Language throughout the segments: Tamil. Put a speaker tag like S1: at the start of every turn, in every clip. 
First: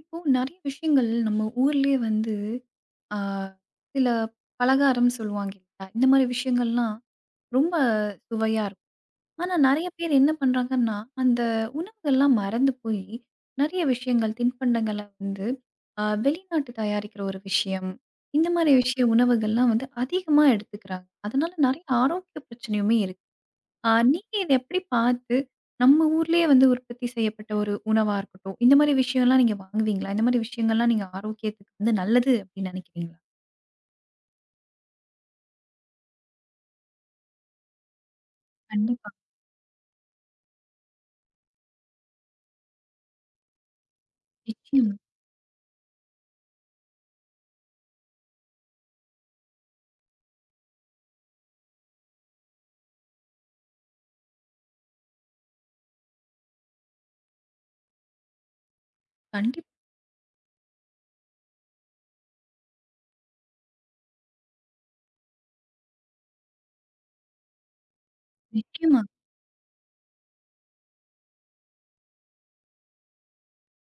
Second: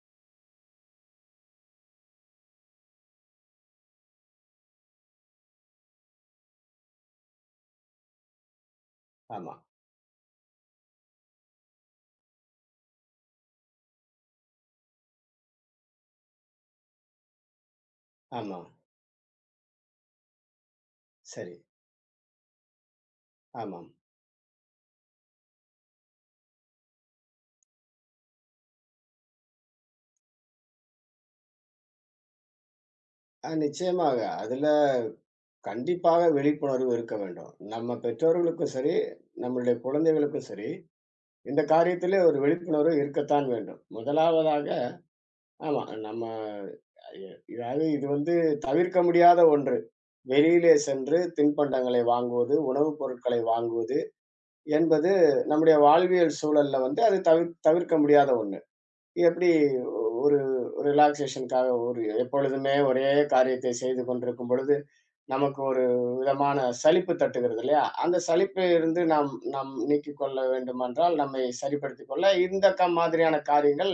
S1: இப்போ நெறைய விஷயங்கள் நம்ம ஊர்லயே வந்து ஆ சில பலகாரம் சொல்லுவாங்க இல்லையா? இந்த மாரி விஷயங்கள்லாம் ரொம்ப சுவையா இருக்கும்.
S2: ஆமா,
S1: ஆனா நெறைய பேர் என்ன பண்றாங்கன்னா, அந்த உணவுகள்லாம் மறந்து போய் நெறைய விஷயங்கள் தின்பண்டங்கள வந்து வெளிநாட்டு தயாரிக்கிற ஒரு விஷயம். இந்த
S2: ஆமா.
S1: மாரி விஷய உணவுகள்லாம் வந்து அதிகமா எடுத்துக்கிறாங்க. அதனால
S2: சரி.
S1: நெறைய ஆரோக்கிய பிரச்சனையுமே இருக்கு.
S2: ஆமாம்.
S1: நீங்க இத எப்படி பார்த்து, நம்ம ஊர்லயே வந்து உற்பத்தி செய்யப்பட்ட ஒரு உணவா இருக்கட்டும், இந்த மாரி விஷயம்லாம் நீங்க வாங்குவீங்களா? இந்த மாரி விஷயங்கள்லாம் நீங்க ஆரோக்கியத்துக்கு வந்து நல்லது அப்படின்னு நினைக்கிறீங்களா?
S2: நிச்சயமாக. அதுல கண்டிப்பாக விழிப்புணர்வு இருக்க வேண்டும். நம்ம பெற்றோர்களுக்கும் சரி,
S1: கண்டிப்பா.
S2: நம்மளுடைய குழந்தைகளுக்கும் சரி, இந்த காரியத்திலே ஒரு விழிப்புணர்வு இருக்கத்தான் வேண்டும். முதலாவதாக
S1: நிச்சயமா.
S2: ஆமா. நம்ம எ அதாவது இது வந்து தவிர்க்க முடியாத ஒன்று. வெளியிலே சென்று தின்பண்டங்களை வாங்குவது, உணவுப் பொருட்களை வாங்குவது என்பது நம்முடைய வாழ்வியல் சூழல்ல வந்து அது தவிர்க்க முடியாத ஒண்ணு. எப்படி
S1: கண்டிப்பா.
S2: ஒரு ரிலாக்சேஷனுக்காக ஒரு எப்பொழுதுமே ஒரே காரியத்தை செய்து கொண்டிருக்கும் பொழுது, நமக்கு ஒரு விதமான சலிப்பு தட்டுகிறது இல்லையா? அந்த சலிப்பில் இருந்து
S1: நிச்சயமா.
S2: நாம் நாம் நீக்கிக் கொள்ள வேண்டுமென்றால், நம்மை சரிப்படுத்திக் கொள்ள இந்த மாதிரியான காரியங்கள்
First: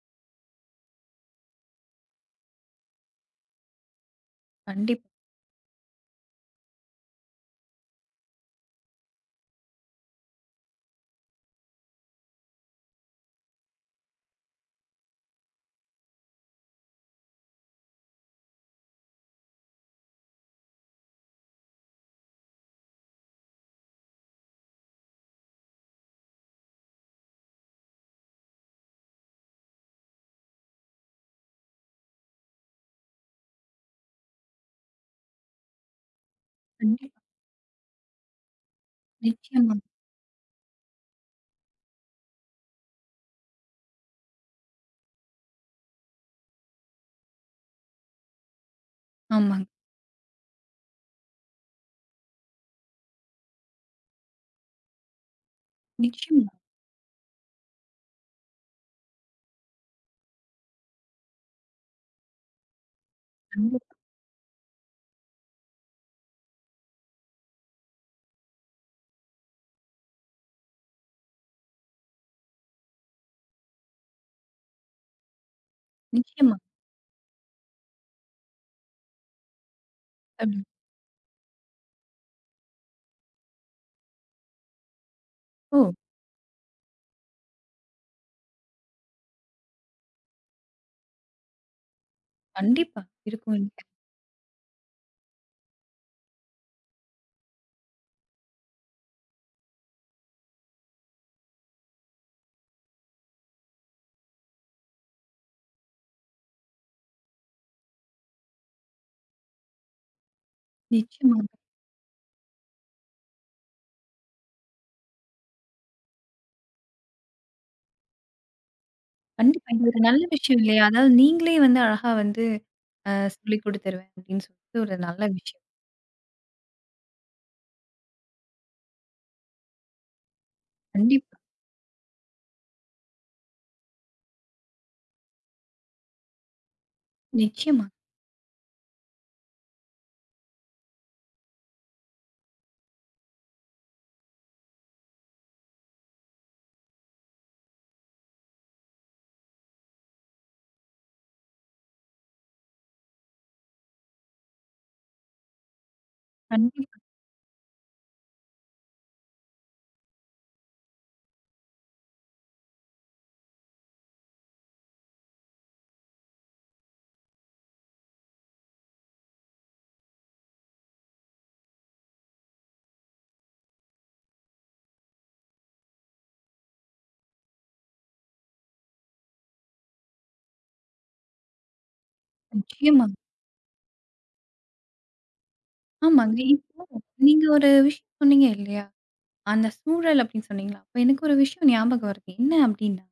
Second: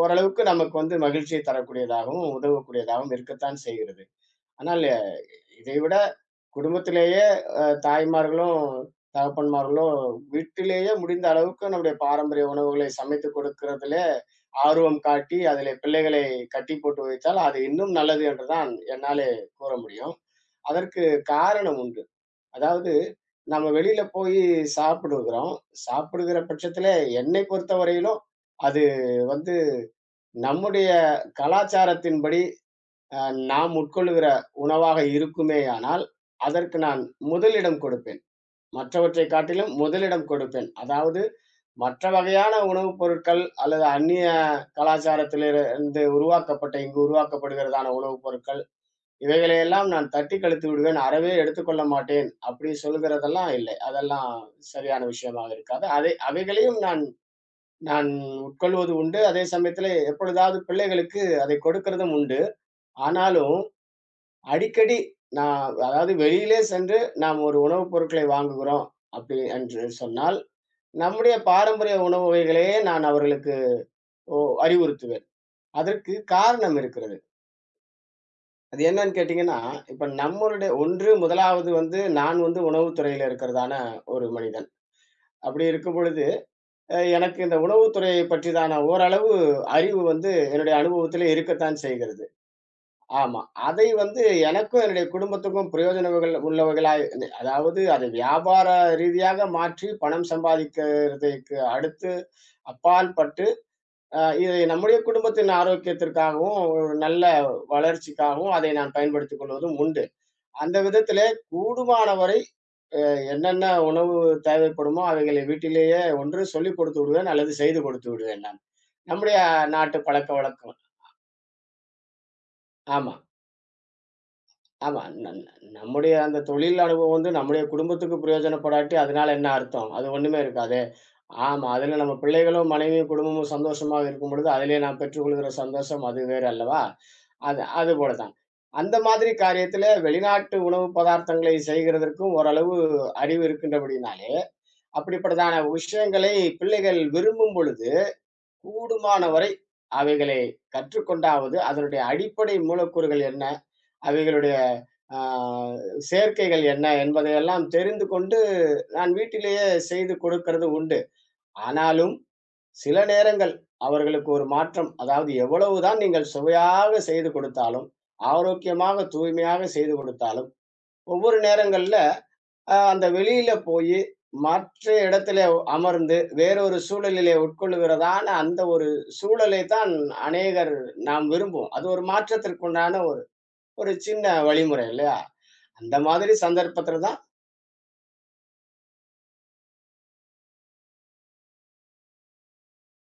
S2: ஓரளவுக்கு நமக்கு வந்து மகிழ்ச்சியை தரக்கூடியதாகவும், உதவக்கூடியதாகவும் இருக்கத்தான் செய்கிறது. ஆனால்
S1: கண்டிப்பா.
S2: இதை விட குடும்பத்திலேயே தாய்மார்களும், தகப்பன்மார்களும் வீட்டிலேயே முடிந்த அளவுக்கு நம்முடைய பாரம்பரிய உணவுகளை சமைத்துக் கொடுக்கிறதிலே ஆர்வம் காட்டி, அதிலே பிள்ளைகளை கட்டி போட்டு வைத்தால், அது இன்னும் நல்லது என்றுதான் என்னாலே கூற முடியும். அதற்கு காரணம் உண்டு. அதாவது நம்ம வெளியில போயி சாப்பிடுகிறோம். சாப்பிடுகிற பட்சத்திலே என்னை பொறுத்தவரையிலும், அது வந்து நம்முடைய கலாச்சாரத்தின்படி அ நாம் உட்கொள்ளுகிற உணவாக இருக்குமேயானால், அதற்கு நான்
S1: கண்டிப்பா.
S2: முதலிடம் கொடுப்பேன். மற்றவற்றைக் காட்டிலும்
S1: நிச்சயமா.
S2: முதலிடம் கொடுப்பேன். அதாவது மற்ற வகையான உணவுப் பொருட்கள் அல்லது அந்நிய கலாச்சாரத்திலிருந்து உருவாக்கப்பட்ட இங்கு உருவாக்கப்படுகிறதான உணவுப் பொருட்கள்,
S1: ஆமாங்க.
S2: இவைகளையெல்லாம் நான் தட்டிக் கழித்து விடுவேன். அறவே எடுத்துக்கொள்ள மாட்டேன். அப்படி சொல்லுகிறதெல்லாம் இல்லை. அதெல்லாம் சரியான விஷயமாக இருக்காது. அதை
S1: நிச்சயமா.
S2: அவைகளையும் நான் நான் உட்கொள்வது உண்டு. அதே சமயத்திலே எப்பொழுதாவது பிள்ளைகளுக்கு அதைக் கொடுக்கிறதும் உண்டு. ஆனாலும்
S1: கண்டிப்பா.
S2: அடிக்கடி நான் அதாவது வெளியிலே சென்று நாம் ஒரு உணவுப் பொருட்களை வாங்குகிறோம் அப்படி என்று சொன்னால், நம்முடைய பாரம்பரிய உணவு வகைகளையே நான் அவர்களுக்கு அறிவுறுத்துவேன். அதற்கு
S1: நிச்சயமா.
S2: காரணம் இருக்கிறது. அது என்னன்னு கேட்டீங்கன்னா, இப்ப நம்மளுடைய
S1: கண்டிப்பா.
S2: ஒன்று முதலாவது வந்து நான் வந்து உணவுத் துறையில இருக்கிறதான ஒரு மனிதன். அப்படி
S1: ஓ!
S2: இருக்கும் பொழுது, எனக்கு இந்த உணவுத் துறையைப் பற்றிதான ஓரளவு அறிவு வந்து என்னுடைய அனுபவத்திலே இருக்கத்தான் செய்கிறது.
S1: கண்டிப்பா.
S2: ஆமா.
S1: இருக்கும்
S2: அதை
S1: இல்லையா?
S2: வந்து எனக்கும், என்னுடைய குடும்பத்துக்கும் பிரயோஜனங்கள் உள்ளவைகளாய் அதாவது அதை வியாபார ரீதியாக மாற்றி பணம் சம்பாதிக்கிறதுக்கு அடுத்து அப்பால் பட்டு, இதை நம்முடைய குடும்பத்தின் ஆரோக்கியத்திற்காகவும், ஒரு நல்ல வளர்ச்சிக்காகவும் அதை நான் பயன்படுத்திக் கொள்வதும் உண்டு. அந்த விதத்திலே
S1: நிச்சயமா.
S2: கூடுமானவரை என்னென்ன உணவு தேவைப்படுமோ, அவைகளை வீட்டிலேயே ஒன்று சொல்லிக் கொடுத்து விடுவேன் அல்லது செய்து கொடுத்து விடுவேன் நான். நம்முடைய
S1: கண்டிப்பா. இது
S2: நாட்டு
S1: ஒரு நல்ல விஷயம்
S2: பழக்கவழக்கம்.
S1: இல்லையா? அதாவது நீங்களே வந்து அழகா வந்து
S2: ஆமா.
S1: சொல்லிக் குடுத்துருவேன் அப்படின்னு சொல்லிட்டு ஒரு
S2: ஆமா.
S1: நல்ல
S2: ந ந
S1: விஷயம்.
S2: நம்முடைய அந்த தொழில் அனுபவம் வந்து நம்முடைய குடும்பத்துக்கு பிரயோஜனப்படாட்டி, அதனால என்ன அர்த்தம்? அது ஒண்ணுமே இருக்காதே!
S1: கண்டிப்பா.
S2: ஆமா. அதுல நம்ம பிள்ளைகளும், மனைவியும், குடும்பமும் சந்தோஷமாக இருக்கும் பொழுது, அதிலே நாம் பெற்றுக்கொள்கிற சந்தோஷம் அது வேறு அல்லவா? அது
S1: நிச்சயமா.
S2: அதுபோல தான். அந்த மாதிரி காரியத்தில வெளிநாட்டு உணவு பதார்த்தங்களை செய்கிறதற்கும் ஓரளவு அறிவு இருக்கின்றபடியினாலே, அப்படிப்பட்டதான விஷயங்களை பிள்ளைகள் விரும்பும் பொழுது, கூடுமான வரை அவைகளை கற்றுக்கொண்டாவது, அதனுடைய அடிப்படை மூலக்கூறுகள் என்ன? அவைகளுடைய ஆ சேர்க்கைகள் என்ன
S1: கண்டிப்பா.
S2: என்பதையெல்லாம் தெரிந்து கொண்டு, நான் வீட்டிலேயே செய்து கொடுக்கிறது உண்டு. ஆனாலும் சில நேரங்கள் அவர்களுக்கு ஒரு மாற்றம், அதாவது எவ்வளவுதான் நீங்கள் சுவையாக செய்து கொடுத்தாலும், ஆரோக்கியமாக, தூய்மையாக செய்து கொடுத்தாலும், ஒவ்வொரு நேரங்கள்ல அந்த வெளியில போயி மற்ற இடத்துல அமர்ந்து வேறொரு சூழலிலே உட்கொள்ளுகிறதான அந்த ஒரு சூழலை தான் அநேகர் நாம் விரும்புவோம். அது ஒரு மாற்றத்திற்குண்டான
S1: நிச்சயமா.
S2: ஒரு ஒரு சின்ன வழிமுறை இல்லையா? அந்த மாதிரி
S1: ஆமாங்க. இப்போ
S2: சந்தர்ப்பத்துல தான்
S1: நீங்க ஒரு விஷயம் சொன்னீங்க இல்லையா? அந்த சூழல் அப்படின்னு சொன்னீங்களா? அப்ப எனக்கு ஒரு விஷயம் ஞாபகம் வருது. என்ன அப்படின்னா,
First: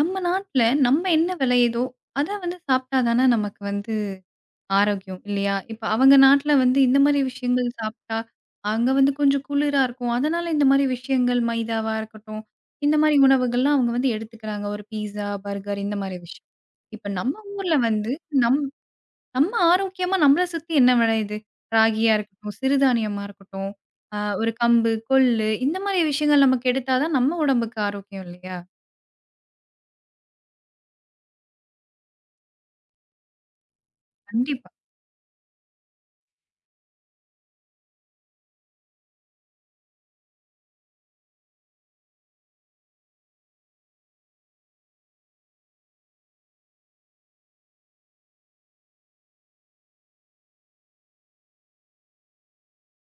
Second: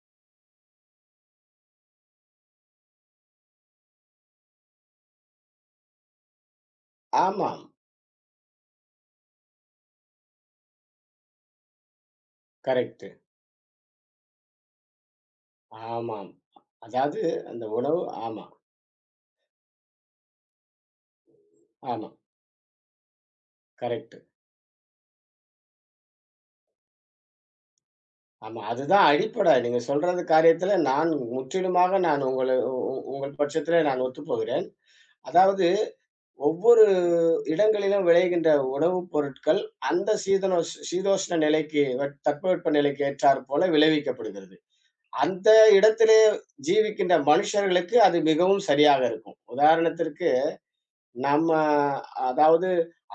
S1: நம்ம நாட்ல நம்ம என்ன விளையுதோ, அத வந்து சாப்பிட்டா தானே நமக்கு வந்து ஆரோக்கியம் இல்லையா? இப்ப அவங்க நாட்ல வந்து இந்த மாரி
S2: ஆமாம்.
S1: விஷயங்கள் சாப்பிட்டா, அங்க வந்து கொஞ்சம் குளிரா இருக்கும். அதனால இந்த மாரி விஷயங்கள் மைதாவா இருக்கட்டும், இந்த
S2: கரெக்ட்டு.
S1: மாரி உணவுகள்லாம் அவங்க வந்து எடுத்துக்கிறாங்க. ஒரு பீஸா, பர்கர் இந்த மாரி
S2: ஆமாம்.
S1: விஷயம். இப்ப
S2: அதாவது
S1: நம்ம
S2: அந்த
S1: ஊர்ல
S2: உணவு
S1: வந்து
S2: ஆமா,
S1: நம் நம்ம ஆரோக்கியமா நம்மள சுத்தி என்ன விளையுது?
S2: ஆமா.
S1: ராகியா இருக்கட்டும், சிறுதானியமா இருக்கட்டும்,
S2: கரெக்ட்டு.
S1: ஒரு கம்பு, கொள்ளு இந்த மாரி விஷயங்கள் நமக்கு எடுத்தா தான் நம்ம உடம்புக்கு ஆரோக்கியம் இல்லையா?
S2: ஆமா. அதுதான் அடிப்படை. நீங்க சொல்றது காரியத்துல நான் முற்றிலுமாக நான் உங்கள உ உ உங்கள் பட்சத்திலே நான் ஒத்துப்போகிறேன்.
S1: கண்டிப்பா.
S2: அதாவது ஒவ்வொரு இடங்களிலும் விளைகின்ற உணவுப் பொருட்கள் அந்த சீதோஷ்ண நிலைக்கு தட்பவெட்ப நிலைக்கு ஏற்றாற்போல விளைவிக்கப்படுகிறது. அந்த இடத்திலே ஜீவிக்கின்ற மனுஷர்களுக்கு அது மிகவும் சரியாக இருக்கும். உதாரணத்திற்கு நம்ம அதாவது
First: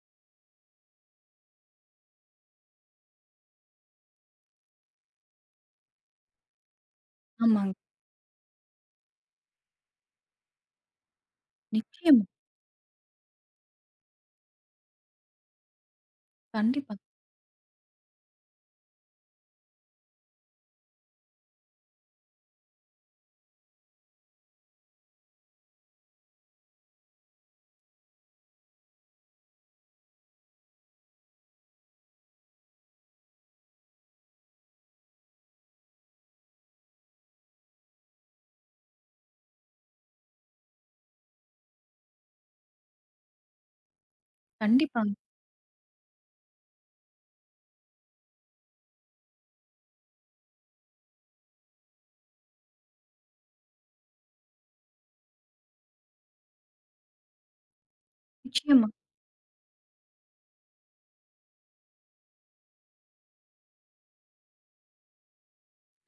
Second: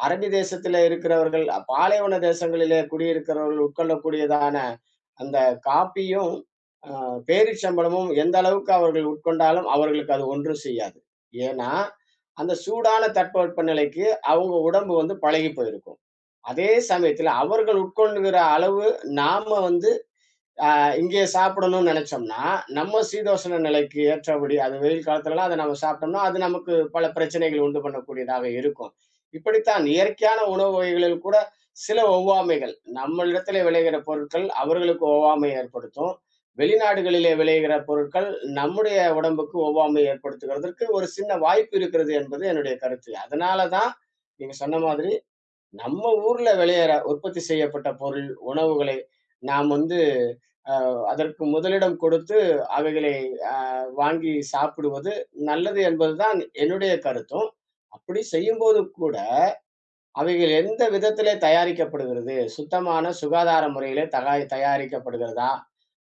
S2: அரபி தேசத்திலே இருக்கிறவர்கள், பாலைவன தேசங்களிலே குடியிருக்கிறவர்கள் உட்கொள்ளக்கூடியதான அந்த காப்பியும், அ
S1: ஆமாங்க.
S2: பேரிச்சம்பழமும் எந்த அளவுக்கு அவர்கள் உட்கொண்டாலும் அவர்களுக்கு அது ஒன்றும் செய்யாது. ஏன்னா,
S1: நிச்சயமா.
S2: அந்த சூடான தட்பவெப்பநிலைக்கு அவங்க உடம்பு வந்து பழகிப் போயிருக்கும். அதே
S1: கண்டிப்பா.
S2: சமயத்தில அவர்கள் உட்கொள்ளுகிற அளவு நாம வந்து ஆ இங்கேயே சாப்பிடணும்னு நெனச்சோம்னா, நம்ம சீதோஷண நிலைக்கு ஏற்றபடி அது வெயில் காலத்துலலாம் அத நம்ம சாப்பிட்டோம்னா, அது நமக்கு பல பிரச்சனைகள் உண்டு பண்ணக்கூடியதாக இருக்கும். இப்படித்தான் இயற்கையான உணவு வகைகளில் கூட சில ஒவ்வாமைகள், நம்மளிடத்திலே விளைகிற பொருட்கள் அவர்களுக்கு ஒவ்வாமை ஏற்படுத்தும். வெளிநாடுகளிலே விளைகிற பொருட்கள் நம்முடைய உடம்புக்கு ஒவ்வாமை ஏற்படுத்துகிறதற்கு ஒரு சின்ன வாய்ப்பு இருக்கிறது என்பது என்னுடைய கருத்து. அதனால தான் நீங்க சொன்ன மாதிரி
S1: கண்டிப்பாங்க.
S2: நம்ம ஊர்ல விளையிற உற்பத்தி செய்யப்பட்ட பொருள், உணவுகளை நாம் வந்து அ அதற்கு முதலிடம் கொடுத்து அவைகளை அ வாங்கி சாப்பிடுவது நல்லது என்பதுதான் என்னுடைய கருத்தும். அப்படி செய்யும்போது
S1: நிச்சயமா.
S2: கூட, அவைகள் எந்த விதத்திலே தயாரிக்கப்படுகிறது? சுத்தமான சுகாதார முறையிலே தயாரிக்கப்படுகிறதா?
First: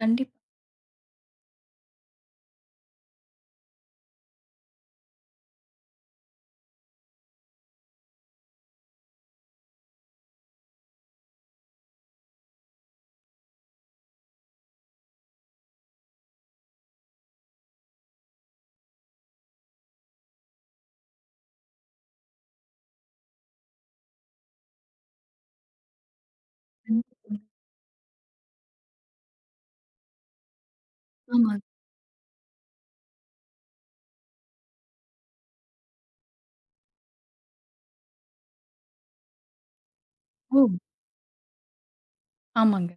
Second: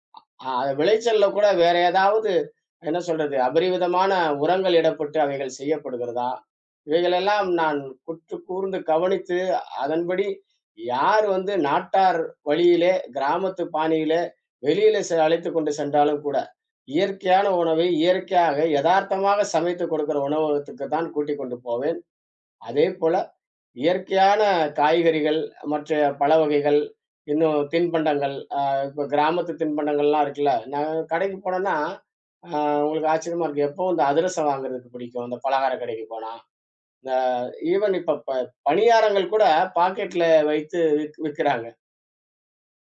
S1: கண்டிப்பா.
S2: ஆ விளைச்சல்ல கூட வேற ஏதாவது என்ன சொல்றது? அபரிவிதமான உரங்கள் இடப்பட்டு அவைகள் செய்யப்படுகிறதா? இவைகளெல்லாம் நான் உற்று கூர்ந்து கவனித்து, அதன்படி யார் வந்து நாட்டார் வழியிலே, கிராமத்து பாணியிலே, வெளியில அழைத்துக் கொண்டு சென்றாலும் கூட, இயற்கையான உணவை, இயற்கையாக எதார்த்தமாக சமைத்துக் கொடுக்கிற உணவகத்துக்கு தான் கூட்டிக் கொண்டு போவேன். அதேபோல இயற்கையான காய்கறிகள், மற்ற பழ வகைகள்,
S1: கண்டிப்பாங்க.
S2: இன்னும் தின்பண்டங்கள், இப்ப கிராமத்து தின்பண்டங்கள்லாம் இருக்குல்ல. நான் கடைக்கு
S1: ஆமாங்க.
S2: போனேன்னா, அ உங்களுக்கு ஆச்சரியமா இருக்கும். எப்பவும் இந்த அதிரசம் வாங்குறதுக்கு பிடிக்கும். இந்த பலகார கடைக்கு போனா. இந்த ஈவன் இப்ப பணியாரங்கள் கூட பாக்கெட்ல
S1: ஓ!
S2: வைத்து விக்கிறாங்க.
S1: ஆமாங்க.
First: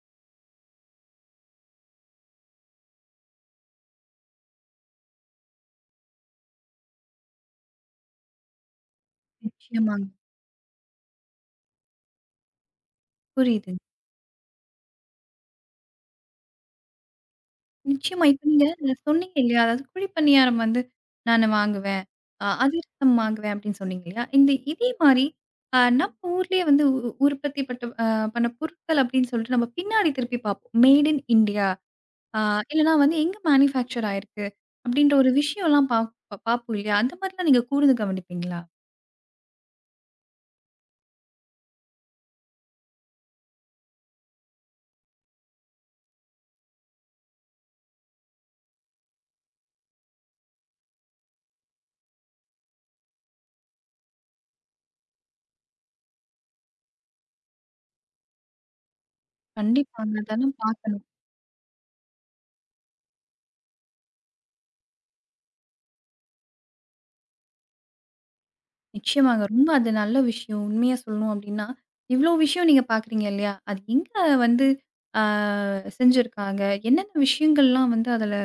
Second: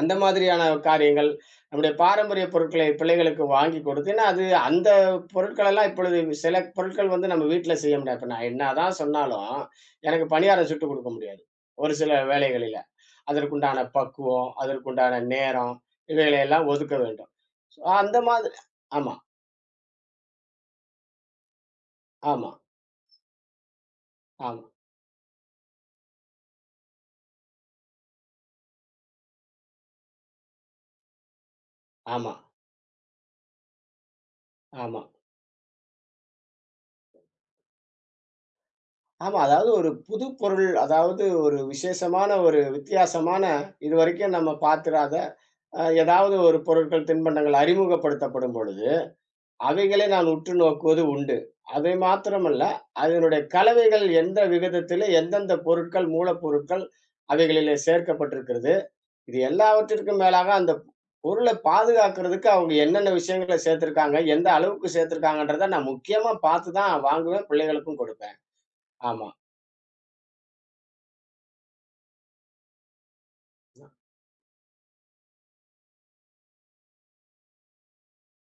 S2: அந்த மாதிரியான காரியங்கள், நம்முடைய பாரம்பரிய பொருட்களை பிள்ளைகளுக்கு வாங்கி கொடுத்து ஏன்னா, அது அந்த பொருட்கள் எல்லாம் இப்பொழுது சில பொருட்கள் வந்து நம்ம வீட்ல செய்ய முடியாது. இப்ப நான் என்னதான் சொன்னாலும்,
S1: நிச்சயமாங்க.
S2: எனக்கு பணியாரம் சுட்டு குடுக்க முடியாது. ஒரு சில வேளைகளில.
S1: புரியுதுங்க.
S2: அதற்குண்டான பக்குவம், அதற்குண்டான நேரம் இவைகளை எல்லாம் ஒதுக்க வேண்டும். சோ அந்த
S1: நிச்சயமா. இப்ப
S2: மாதிரி
S1: நீங்க
S2: ஆமா,
S1: சொன்னீங்க இல்லையா? அதாவது குழி பணியாரம் வந்து நானு வாங்குவேன்.
S2: ஆமா,
S1: அதிரசம் வாங்குவேன் அப்படின்னு சொன்னீங்க இல்லையா? இந்த
S2: ஆமா,
S1: இதே மாரி நம்ம ஊர்லயே வந்து உற்பத்தி பட்ட பண்ண பொருட்கள் அப்படின்னு சொல்லிட்டு நம்ம பின்னாடி திருப்பி பார்ப்போம். மேட் இன் இண்டியா
S2: ஆமா,
S1: அ இல்லன்னா வந்து எங்க மேனுஃபேக்சர் ஆயிருக்கு?
S2: ஆமா,
S1: அப்படின்ற ஒரு விஷயம்லாம் பார்ப்போம் இல்லையா? அந்த மாரிலாம் நீங்க கூர்ந்து கவனிப்பீங்களா?
S2: ஆமா. அதாவது ஒரு புது பொருள், அதாவது ஒரு விசேஷமான ஒரு வித்தியாசமான இதுவரைக்கும் நம்ம பாத்திராத ஏதாவது ஒரு பொருட்கள், தின்பண்டங்கள் அறிமுகப்படுத்தப்படும் பொழுது, அவைகளை நான் உற்று நோக்குவது உண்டு. அதை மாத்திரமல்ல, அதனுடைய கலவைகள் எந்த விகிதத்திலே எந்தெந்த பொருட்கள், மூலப்பொருட்கள் அவைகளிலே சேர்க்கப்பட்டிருக்கிறது. இது
S1: கண்டிப்பாங்க.
S2: எல்லாவற்றிற்கும் மேலாக
S1: அதெல்லாம்
S2: அந்த
S1: பார்க்கணும்.
S2: பொருள பாதுகாக்கிறதுக்கு அவங்க என்னென்ன விஷயங்கள சேர்த்திருக்காங்க, எந்த அளவுக்கு சேர்த்திருக்காங்கன்றத நான் முக்கியமா பார்த்து தான் வாங்குவேன், பிள்ளைகளுக்கும் கொடுப்பேன். ஆமா.
S1: நிச்சயமாங்க. ரொம்ப அது நல்ல விஷயம். உண்மையா சொல்லணும் அப்டின்னா, இவ்ளோ விஷயம் நீங்க பார்க்குறீங்க இல்லையா? அது எங்க வந்து ஆ செஞ்சிருக்காங்க? என்னென்ன விஷயங்கள்லாம் வந்து அதுல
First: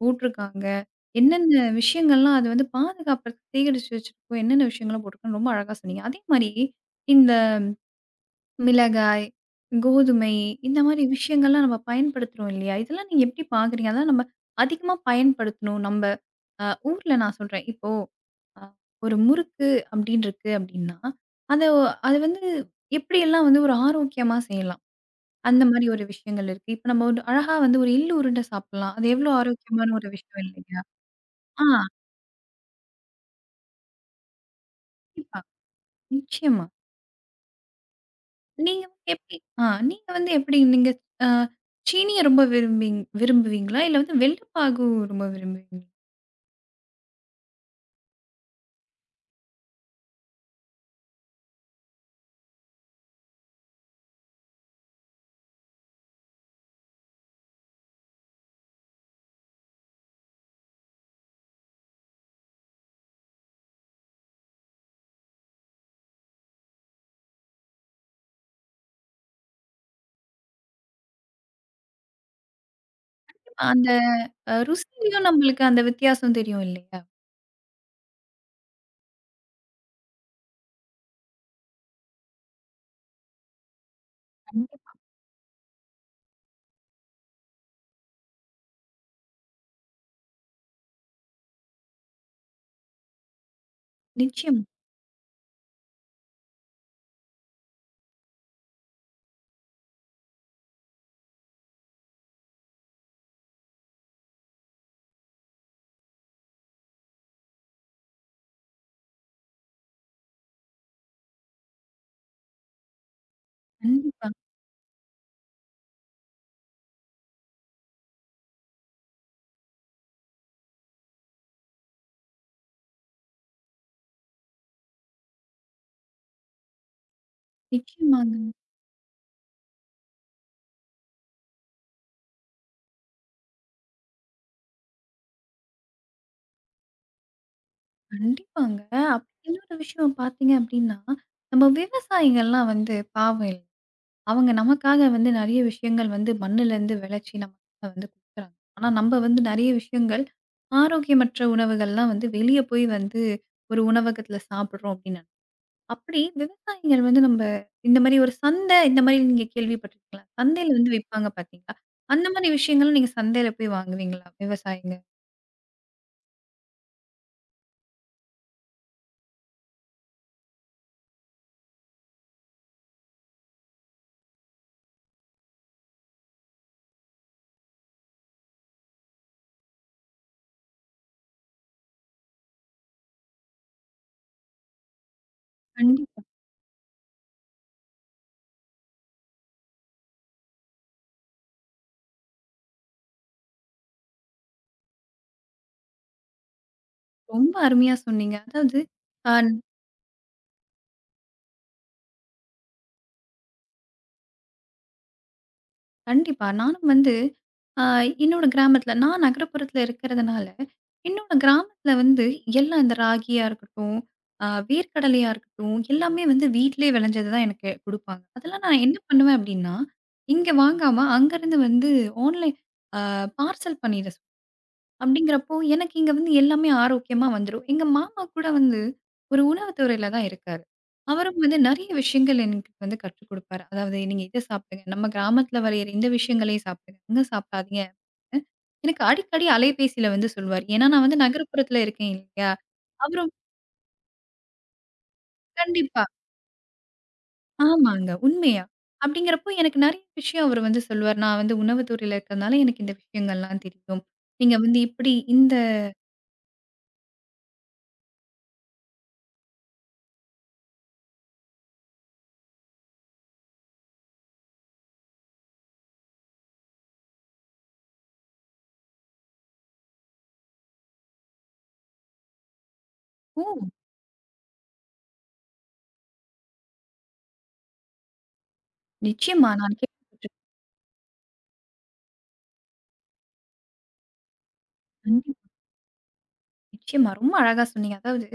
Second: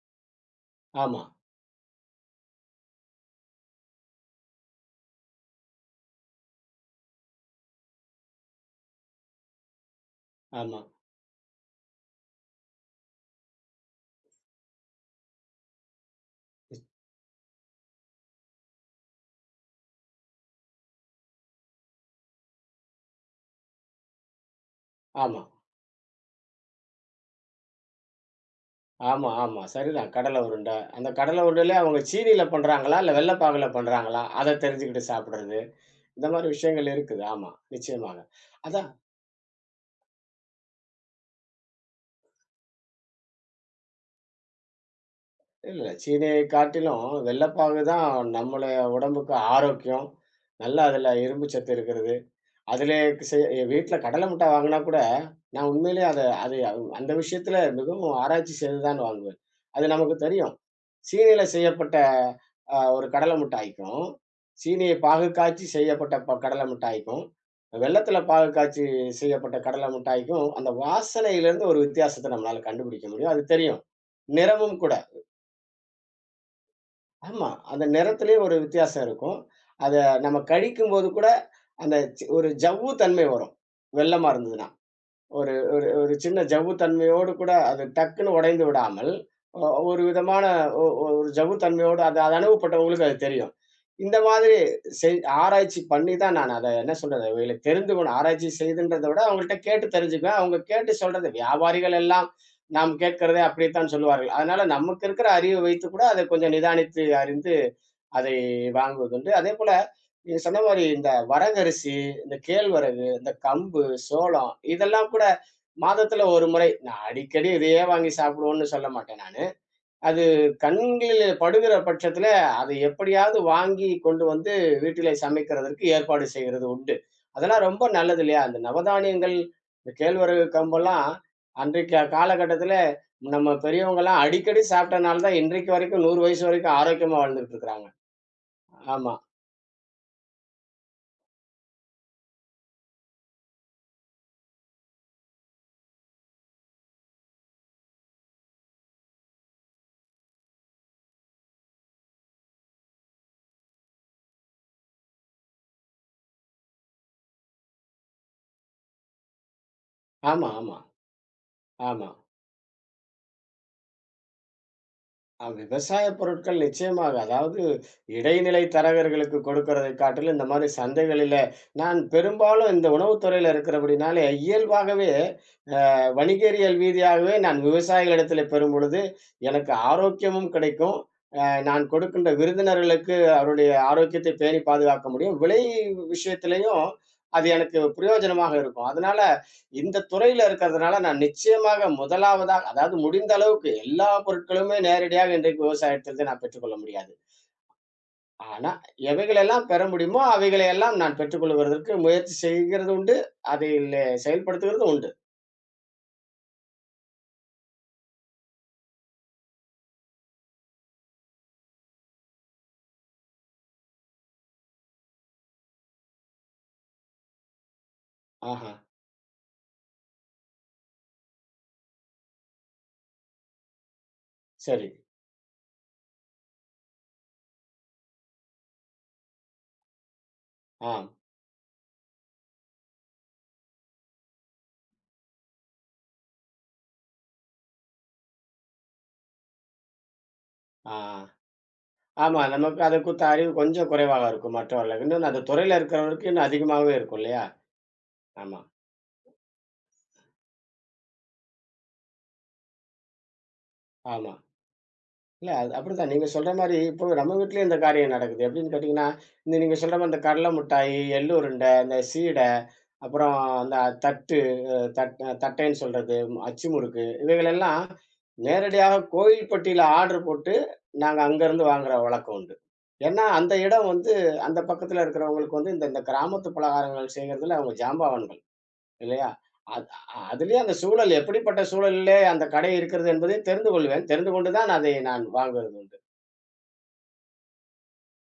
S1: போட்ருக்காங்க?
S2: ஆமா,
S1: என்னென்ன விஷயங்கள்லாம் அது வந்து பாதுகாப்பதற்கு சேகரிச்சு வச்சிருக்கோ? என்னென்ன விஷயங்கள்லாம் போட்ருக்கோன்னு ரொம்ப அழகா சொன்னீங்க. அதே மாரி இந்த மிளகாய், கோதுமை இந்த
S2: ஆமா,
S1: மாரி விஷயங்கள்லாம் நம்ம பயன்படுத்துறோம் இல்லையா? இதெல்லாம் நீங்க எப்டி பார்க்குறீங்க? அதெல்லாம் நம்ம அதிகமா பயன்படுத்தணும். நம்ப ஊர்ல நான் சொல்றேன். இப்போ அ ஒரு முறுக்கு அப்படின்னு இருக்கு அப்படின்னா, அத அது வந்து எப்படியெல்லாம் வந்து ஒரு ஆரோக்கியமா செய்யலாம்.
S2: ஆமா.
S1: அந்த மாரி ஒரு விஷயங்கள் இருக்கு. இப்ப நம்ம ஒரு அழகா வந்து ஒரு எள்ளு உருண்ட சாப்பிடலாம். அது
S2: ஆமா,
S1: எவ்வளோ
S2: ஆமா.
S1: ஆரோக்கியமான ஒரு
S2: சரிதான். கடலை
S1: விஷயம்
S2: உருண்டை.
S1: இல்லையா?
S2: அந்த கடலை
S1: ஆ
S2: உருண்டையில அவங்க சீனில பண்றாங்களா? இல்ல வெள்ளை பாகுல பண்றாங்களா? அத தெரிஞ்சுக்கிட்டு
S1: கண்டிப்பா,
S2: சாப்பிடுறது. இந்த மாரி
S1: நிச்சயமா.
S2: விஷயங்கள் இருக்குது. ஆமா, நிச்சயமாக.
S1: நீங்க
S2: அதான்
S1: வந்து எப்படி நீங்க வந்து எப்படி நீங்க அ சீனிய ரொம்ப விரும்புவீங்களா? இல்ல வந்து வெல்லப்பாகு ரொம்ப
S2: இல்ல,
S1: விரும்புவீங்களா?
S2: இல்ல, சீனியை காட்டிலும் வெள்ளை பாகு தான் நம்மள உடம்புக்கு ஆரோக்கியம். நல்லா அதுல இரும்பு சத்து இருக்கிறது. அதில வீட்ல கடல மிட்டாய் வாங்குனா கூட, நான் உண்மையிலேயே அத அது அது- அந்த விஷயத்துல மிகவும் ஆராய்ச்சி செய்து தான் வாங்குவேன். அது நமக்கு தெரியும். சீனியில செய்யப்பட்ட ஒரு கடல மிட்டாய்க்கும், சீனிய பாகு காய்ச்சி செய்யப்பட்ட கடல மிட்டாய்க்கும், வெல்லத்தில பாகு காய்ச்சி செய்யப்பட்ட கடல மிட்டாய்க்கும், அந்த வாசனையிலிருந்து ஒரு வித்தியாசத்த நம்மளால கண்டுபிடிக்க முடியும். அது தெரியும்.
S1: அந்த
S2: நிறமும் கூட.
S1: ருசியிலயும் நம்மளுக்கு அந்த வித்தியாசம் தெரியும் இல்லையா?
S2: ஆமா. அந்த நிறத்திலேயே ஒரு வித்தியாசம் இருக்கும். அத நம்ம கழிக்கும்போது கூட அந்த ஒரு ஜவ்வு தன்மை வரும். வெல்லமா இருந்ததுனா.
S1: கண்டிப்
S2: ஒரு ஒரு ஒரு சின்ன ஜவ்வு தன்மையோடு கூட அது டக்குன்னு உடைந்து விடாமல், ஒ ஒரு விதமான ஒ ஒ- ஒரு ஜவ்வு தன்மையோடு அது அது அனுபவப்பட்டவங்களுக்கு அது தெரியும். இந்த மாதிரி
S1: நிச்சயம்.
S2: ஆராய்ச்சி பண்ணி தான் நான் அத என்ன சொல்றது, இவைகளுக்கு தெரிந்துக்கணும். ஆராய்ச்சி செய்துன்றத விட அவங்கள்ட்ட கேட்டு தெரிஞ்சுக்குவேன். அவங்க கேட்டு சொல்றது வியாபாரிகள் எல்லாம் நாம் கேட்கிறதே அப்படித்தான் சொல்லுவார்கள். அதனால நமக்கு இருக்கிற அறிவை வைத்து கூட அதை கொஞ்சம் நிதானித்து அறிந்து அதை வாங்குவதுண்டு. அதேபோல நீங்க சொன்ன மாரி இந்த வரகரிசி, இந்த கேழ்வரகு, இந்த கம்பு,
S1: கண்டிப்பா.
S2: சோளம் இதெல்லாம் கூட மாதத்துல ஒரு முறை. நான் அடிக்கடி இதையே வாங்கி சாப்பிடுவோம்னு சொல்ல மாட்டேன் நானு. அது கண்களில் படுகிற பட்சத்துல, அதை எப்படியாவது வாங்கி கொண்டு வந்து வீட்டிலே சமைக்கிறதற்கு ஏற்பாடு செய்கிறது உண்டு. அதெல்லாம் ரொம்ப நல்லது
S1: நிச்சயமாங்க.
S2: இல்லையா? அந்த நவதானியங்கள், இந்த கேழ்வரகு கம்பெல்லாம் அன்றைக்கு காலகட்டத்துல நம்ம பெரியவங்கலாம் அடிக்கடி சாப்பிட்டனால தான் இன்றைக்கு வரைக்கும் 100 வயசு வரைக்கும் ஆரோக்கியமா வாழ்ந்துட்டு இருக்காங்க.
S1: கண்டிப்பாங்க.
S2: ஆமா,
S1: அப்ப இன்னொரு விஷயம் பார்த்தீங்க அப்படின்னா, நம்ம விவசாயிகள்லாம் வந்து பாவம் இல்ல. அவங்க நமக்காக வந்து நெறைய விஷயங்கள் வந்து மண்ணுலேருந்து விளைச்சு நமக்கு வந்து குடுக்குறாங்க. ஆனா நம்ம வந்து நெறைய விஷயங்கள் ஆரோக்கியமற்ற உணவுகள்லாம் வந்து வெளிய போய் வந்து ஒரு உணவகத்துல சாப்பிடுறோம் அப்படின்னு அப்படி விவசாயிகள் வந்து நம்ம இந்த மாரி ஒரு சந்தை இந்த மாரி நீங்க கேள்விப்பட்டிருக்கீங்களா?
S2: ஆமா,
S1: சந்தையில
S2: ஆமா,
S1: வந்து விப்பாங்க பார்த்தீங்களா?
S2: ஆமா.
S1: அந்த மாரி விஷயங்களும் நீங்க சந்தையில போய் வாங்குவீங்களா விவசாயிங்க?
S2: விவசாய பொருட்கள் நிச்சயமாக. அதாவது இடைநிலை தரகர்களுக்கு கொடுக்கிறதை காட்டிலும், இந்த மாரி சந்தைகளில நான் பெரும்பாலும் இந்த உணவுத் துறையில இருக்கிறபடினாலே, இயல்பாகவே வணிகவியல் ரீதியாகவே நான் விவசாயிகளிடத்தில பெறும்பொழுது, எனக்கு ஆரோக்கியமும் கிடைக்கும். நான் கொடுக்கின்ற விருந்தினர்களுக்கு அவருடைய ஆரோக்கியத்தை பேணி பாதுகாக்க முடியும். விலை
S1: கண்டிப்பா.
S2: விஷயத்திலயும் அது எனக்கு பிரயோஜனமாக இருக்கும். அதனால இந்த துறையில இருக்கிறதுனால நான் நிச்சயமாக முதலாவதா அதாவது முடிந்த அளவுக்கு எல்லா பொருட்களுமே நேரடியாக இன்றைக்கு விவசாயத்திலிருந்து நான் பெற்றுக்கொள்ள முடியாது.
S1: ரொம்ப அருமையா சொன்னீங்க.
S2: ஆனா
S1: அதாவது அ
S2: எவைகளெல்லாம் பெற முடியுமோ அவைகளை எல்லாம் நான் பெற்றுக்கொள்வதற்கு முயற்சி செய்கிறது உண்டு. அதில் செயல்படுத்துகிறது உண்டு.
S1: கண்டிப்பா. நானும் வந்து அ என்னோட கிராமத்தில நான் நகரப்புறத்தில இருக்கிறதுனால, என்னோட கிராமத்தில வந்து எல்லாம் இந்த ராகியா இருக்கட்டும், வேர்க்கடலையா இருக்கட்டும், எல்லாமே வந்து வீட்டிலேயே விளைஞ்சது தான் எனக்கு குடுப்பாங்க. அதெல்லாம்
S2: ஆஹா!
S1: நான் என்ன பண்ணுவேன் அப்படின்னா, இங்க வாங்காம அங்கருந்து வந்து ஆன்லைன் பார்சல் பண்ணிட
S2: சரி.
S1: அப்படிங்கிறப்போ, எனக்கு இங்க வந்து எல்லாமே ஆரோக்கியமா வந்துரும். எங்க மாமா கூட வந்து ஒரு உணவு துறையில தான் இருக்காரு.
S2: ஆம்.
S1: அவரும் வந்து நெறைய விஷயங்கள் எனக்கு வந்து கற்றுக் குடுப்பாரு. அதாவது நீங்க இத சாப்பிடுங்க. நம்ம கிராமத்துல விளையிற இந்த விஷயங்களையும் சாப்பிடுங்க. இங்க சாப்பிடாதீங்க. அ எனக்கு அடிக்கடி அலைபேசியில வந்து சொல்லுவாரு. ஏன்னா
S2: ஆ.
S1: நான் வந்து நகரப்புறத்துல இருக்கேன்
S2: ஆமா.
S1: இல்லையா?
S2: நமக்கு அத குறித்த
S1: அவரும்
S2: அறிவு கொஞ்சம் குறைவாக இருக்கும் மற்றவர்களுக்கு. இன்னொன்னு அந்த துறையில
S1: கண்டிப்பா.
S2: இருக்கிறவருக்கு இன்னும் அதிகமாவே இருக்கும் இல்லையா?
S1: ஆமாங்க.
S2: ஆமா,
S1: உண்மையா. அப்படிங்கிறப்போ எனக்கு நெறைய விஷயம் அவரு வந்து சொல்லுவாரு. நான் வந்து உணவு துறையில இருக்கிறனால எனக்கு இந்த விஷயங்கள்லாம் தெரியும்.
S2: ஆமா.
S1: நீங்க வந்து இப்படி
S2: இல்ல
S1: இந்த
S2: அது அப்படித்தான். நீங்க சொல்ற மாரி இப்போ நம்ம வீட்லயும் இந்த காரியம் நடக்குது. எப்படின்னு கேட்டீங்கன்னா, இந்த நீங்க சொல்ற மாரி இந்த கடல மிட்டாய், எள்ளு உருண்டை, இந்த சீடை, அப்புறம் அந்த தட்டு அ தட் தட்டைன்னு சொல்றது, அச்சு முறுக்கு இவைகளெல்லாம் நேரடியாக கோயில்பட்டியில ஆர்டர் போட்டு, நாங்க அங்கருந்து வாங்குற வழக்கம் உண்டு. ஏன்னா,
S1: ஓ!
S2: அந்த இடம் வந்து அந்த பக்கத்துல இருக்கிறவங்களுக்கு வந்து இந்த இந்த கிராமத்து பலகாரங்கள் செய்யறதுல அவங்க ஜாம்பவான்கள். இல்லையா?
S1: நிச்சயமா நான்
S2: அத்
S1: கேள்விப்பட்டிருக்கேன்.
S2: அதிலயும் அந்த சூழல் எப்படிப்பட்ட சூழலிலே அந்த கடை இருக்கிறது என்பதையும் தெரிந்து கொள்வேன். தெரிந்து கொண்டு தான் அதை நான்
S1: கண்டிப்பா.
S2: வாங்குவது உண்டு.
S1: நிச்சயமா. ரொம்ப அழகா சொன்னீங்க. அதாவது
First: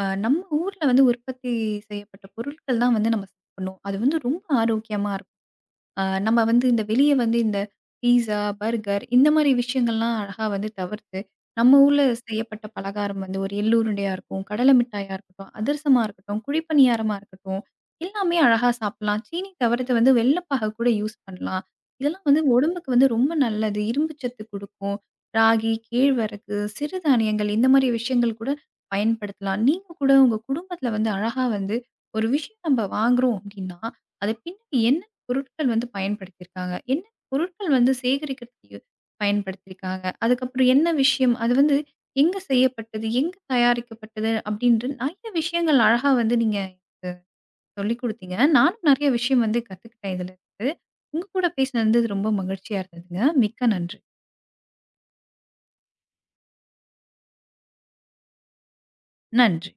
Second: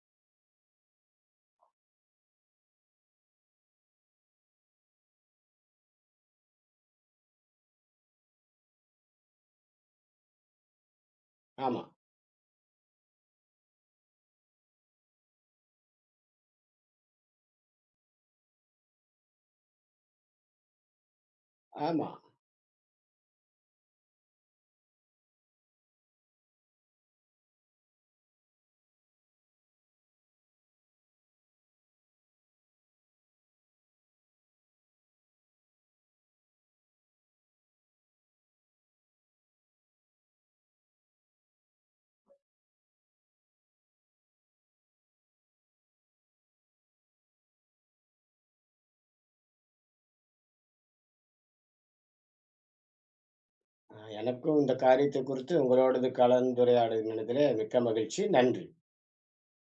S1: நம்ம ஊர்ல வந்து உற்பத்தி செய்யப்பட்ட பொருட்கள் தான் வந்து நம்ம சாப்பிடணும். அது வந்து ரொம்ப ஆரோக்கியமா நம்ம வந்து இந்த வெளிய வந்து இந்த பீஸா, பர்கர் இந்த மாரி விஷயங்கள்லாம் அழகா வந்து தவிர்த்து, நம்ம
S2: ஆமா,
S1: ஊர்ல செய்யப்பட்ட பலகாரம் வந்து ஒரு எள்ளு உருண்டையா இருக்கும், கடலை மிட்டாயா இருக்கட்டும், அதிரசமா இருக்கட்டும், குழிப்பணியாரமா இருக்கட்டும், எல்லாமே அழகா சாப்பிடலாம். சீனி தவிர்த்து வந்து வெல்லப்பாகு கூட யூஸ் பண்ணலாம்.
S2: ஆமா.
S1: இதெல்லாம் வந்து உடம்புக்கு வந்து ரொம்ப நல்லது. இரும்பு சத்து குடுக்கும். ராகி, கேழ்வரகு, சிறுதானியங்கள் இந்த மாரி விஷயங்கள் கூட பயன்படுத்தலாம். நீங்க கூட உங்க குடும்பத்தில வந்து அழகா வந்து ஒரு விஷயம் நம்ம வாங்குறோம் அப்டின்னா, அது பின்னாடி என்ன பொருட்கள் வந்து பயன்படுத்தியிருக்காங்க. என்ன பொருட்கள் வந்து சேகரிக்கிறதுக்கு பயன்படுத்தியிருக்காங்க? அதுக்கப்புறம் என்ன விஷயம்? அது வந்து எங்க செய்யப்பட்டது? எங்க தயாரிக்கப்பட்டது? அப்படின்ட்டு நெறைய விஷயங்கள் அழகா வந்து நீங்க சொல்லிக் குடுத்தீங்க. நானும் நெறைய விஷயம் வந்து கத்துக்கிட்டேன் இதுலருந்து. உங்க கூட பேசினது வந்து ரொம்ப மகிழ்ச்சியா இருந்ததுங்க. மிக்க நன்றி.
S2: எனக்கும் இந்த காரியத்தை குறித்து உங்களோடது கலந்துரையாடுனதிலே மிக்க மகிழ்ச்சி. நன்றி.
S1: நன்றி.